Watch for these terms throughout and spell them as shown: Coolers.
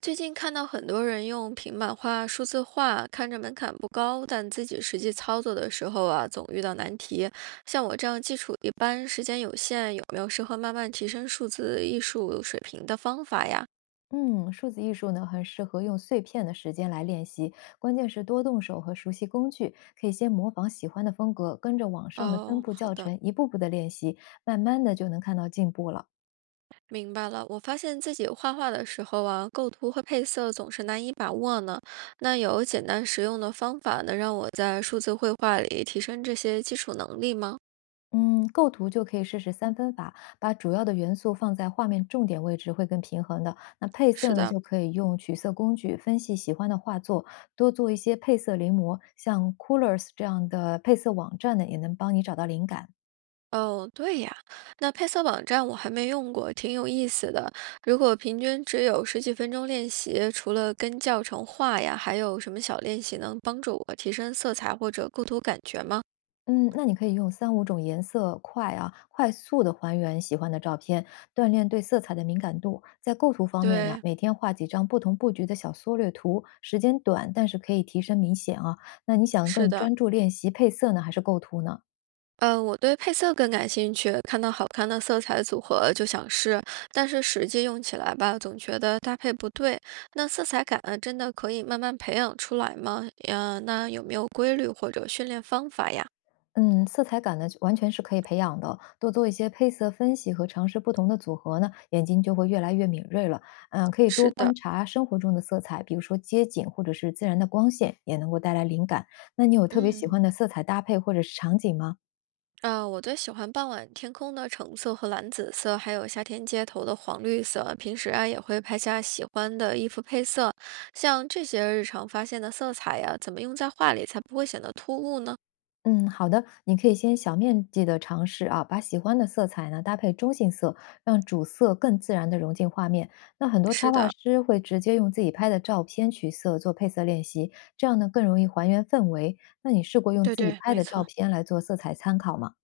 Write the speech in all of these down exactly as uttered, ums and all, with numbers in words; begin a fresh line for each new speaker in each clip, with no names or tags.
最近看到很多人用平板画、数字化，看着门槛不高，但自己实际操作的时候啊，总遇到难题。像我这样基础一般、时间有限，有没有适合慢慢提升数字艺术水平的方法呀？
嗯，数字艺术呢，很适合用碎片的时间来练习，关键是多动手和熟悉工具，可以先模仿喜欢的风格，跟着网上的分
哦，
布
好
教
的，
程一步步的练习，慢慢的就能看到进步了。
明白了。我发现自己画画的时候啊，构图和配色总是难以把握呢。那有简单实用的方法能让我在数字绘画里提升这些基础能力吗？
嗯，构图就可以试试三分法，把主要的元素放在画面重点位置会更平衡的。那配色
是
呢，
的。
就可以用取色工具分析喜欢的画作，多做一些配色临摹，像 Coolers 这样的配色网站呢，也能帮你找到灵感。
哦，对呀，那配色网站我还没用过，挺有意思的。如果平均只有十几分钟练习，除了跟教程画呀，还有什么小练习能帮助我提升色彩或者构图感觉吗？
嗯，那你可以用三五种颜色快啊，快速的还原喜欢的照片，锻炼对色彩的敏感度。在构图方面呢，
对，
每天画几张不同布局的小缩略图，时间短，但是可以提升明显啊。那你想
是
更
的，
专注练习配色呢，还是构图呢？
呃，我对配色更感兴趣，看到好看的色彩组合就想试，但是实际用起来吧，总觉得搭配不对。那色彩感呃真的可以慢慢培养出来吗？呃，那有没有规律或者训练方法呀？
嗯，色彩感呢，完全是可以培养的。多做一些配色分析和尝试不同的组合呢，眼睛就会越来越敏锐了。嗯，可以多
是的，
观察生活中的色彩，比如说街景或者是自然的光线，也能够带来灵感。那你有特别喜
嗯，
欢的色彩搭配或者是场景吗？
呃，我最喜欢傍晚天空的橙色和蓝紫色，还有夏天街头的黄绿色。平时啊，也会拍下喜欢的衣服配色，像这些日常发现的色彩呀、怎么用在画里才不会显得突兀呢？
嗯，好的，你可以先小面积的尝试啊，把喜欢的色彩呢搭配中性色，让主色更自然的融进画面。那很多
是
插画
的，
师会直接用自己拍的照片取色做配色练习，这样呢更容易还原氛围。那你试过用
对
自己
对，
拍
没
的照
错。
片来做色彩参考吗？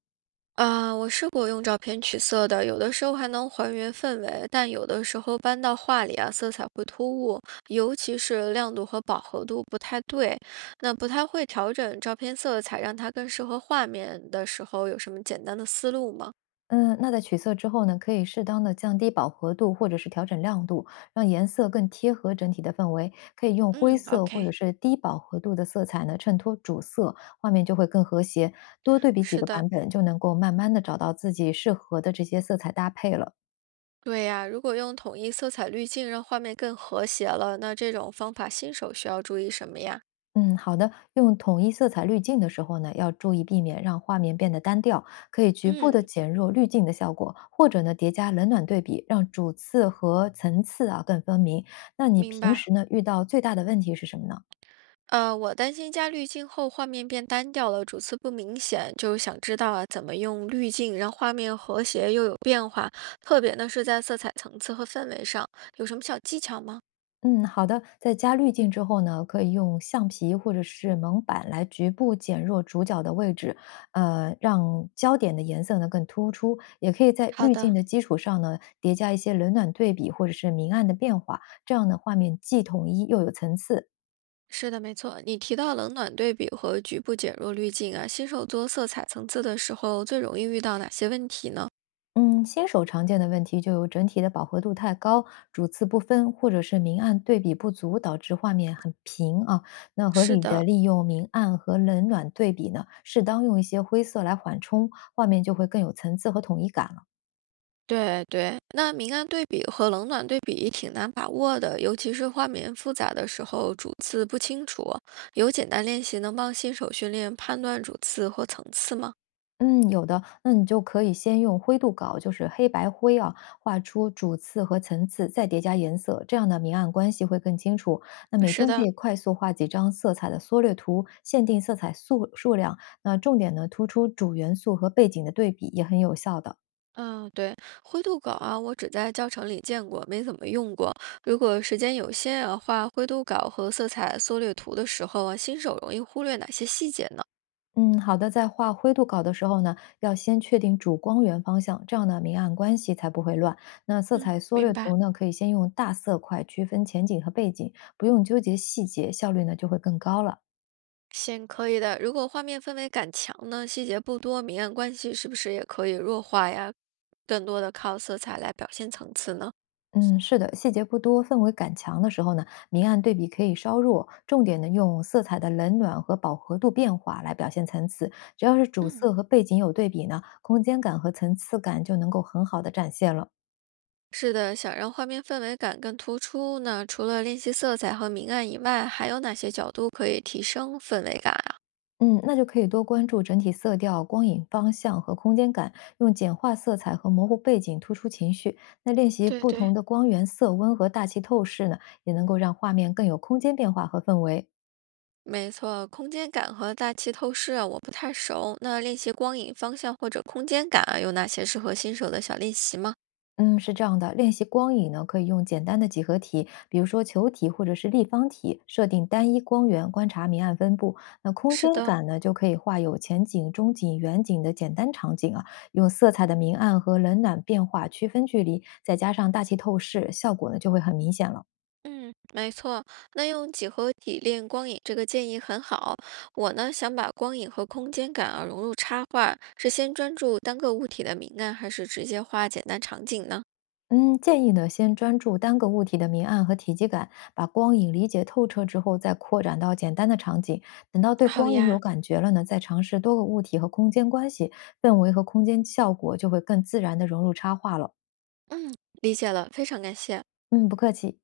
啊，我试过用照片取色的，有的时候还能还原氛围，但有的时候搬到画里啊，色彩会突兀，尤其是亮度和饱和度不太对，那不太会调整照片色彩，让它更适合画面的时候，有什么简单的思路吗？
嗯，那在取色之后呢，可以适当的降低饱和度或者是调整亮度，让颜色更贴合整体的氛围。可以用灰
嗯
色或者
，OK，
是低饱和度的色彩呢，衬托主色，画面就会更和谐。多对比几
是
个
的，
版本，就能够慢慢的找到自己适合的这些色彩搭配了。
对呀，如果用统一色彩滤镜让画面更和谐了，那这种方法新手需要注意什么呀？
嗯，好的。用统一色彩滤镜的时候呢，要注意避免让画面变得单调，可以局部的
嗯，
减弱滤镜的效果，或者呢叠加冷暖对比，让主次和层次啊更分明。那你
明
平
白。
时呢遇到最大的问题是什么呢？
呃，我担心加滤镜后画面变单调了，主次不明显，就是想知道啊，怎么用滤镜让画面和谐又有变化，特别呢是在色彩层次和氛围上，有什么小技巧吗？
嗯，好的。在加滤镜之后呢，可以用橡皮或者是蒙板来局部减弱主角的位置，呃，让焦点的颜色呢更突出。也可以在
好
滤镜
的，
的基础上呢，叠加一些冷暖对比或者是明暗的变化，这样呢，画面既统一又有层次。
是的，没错，你提到冷暖对比和局部减弱滤镜啊，新手做色彩层次的时候，最容易遇到哪些问题呢？
嗯，新手常见的问题就有整体的饱和度太高、主次不分，或者是明暗对比不足，导致画面很平啊。那合
是
理的
的，
利用明暗和冷暖对比呢，适当用一些灰色来缓冲，画面就会更有层次和统一感了。
对对，那明暗对比和冷暖对比挺难把握的，尤其是画面复杂的时候，主次不清楚。有简单练习能帮新手训练判断主次和层次吗？
嗯，有的，那你就可以先用灰度稿，就是黑白灰啊，画出主次和层次，再叠加颜色，这样的明暗关系会更清楚。那每
是
天可
的，
以快速画几张色彩的缩略图，限定色彩数数量，那重点呢突出主元素和背景的对比，也很有效的。
嗯，对，灰度稿啊，我只在教程里见过，没怎么用过。如果时间有限啊，画灰度稿和色彩缩略图的时候啊，新手容易忽略哪些细节呢？
嗯，好的，在画灰度稿的时候呢，要先确定主光源方向，这样呢明暗关系才不会乱。那色
嗯，
彩缩
明
略
白。
图呢，可以先用大色块区分前景和背景，不用纠结细节，效率呢就会更高了。
行，可以的。如果画面氛围感强呢，细节不多，明暗关系是不是也可以弱化呀？更多的靠色彩来表现层次呢？
嗯，是的，细节不多，氛围感强的时候呢，明暗对比可以稍弱，重点呢用色彩的冷暖和饱和度变化来表现层次。只要是主
嗯，
色和背景有对比呢，空间感和层次感就能够很好的展现了。
是的，想让画面氛围感更突出呢，除了练习色彩和明暗以外，还有哪些角度可以提升氛围感啊？
嗯，那就可以多关注整体色调、光影方向和空间感，用简化色彩和模糊背景突出情绪。那练习
对
不同
对，
的光源、色温和大气透视呢，也能够让画面更有空间变化和氛围。
没错，空间感和大气透视啊，我不太熟。那练习光影方向或者空间感啊，有哪些适合新手的小练习吗？
嗯，是这样的，练习光影呢，可以用简单的几何体，比如说球体或者是立方体，设定单一光源，观察明暗分布。那空
是
间
的。
感呢，就可以画有前景、中景、远景的简单场景啊，用色彩的明暗和冷暖变化区分距离，再加上大气透视，效果呢就会很明显了。
嗯，没错，那用几何体练光影这个建议很好。我呢，想把光影和空间感啊融入插画，是先专注单个物体的明暗，还是直接画简单场景呢？
嗯，建议呢，先专注单个物体的明暗和体积感，把光影理解透彻之后，再扩展到简单的场景。等到对
好
光影有
呀，
感觉了呢，再尝试多个物体和空间关系，氛围和空间效果就会更自然的融入插画了。
嗯，理解了，非常感谢。
嗯，不客气。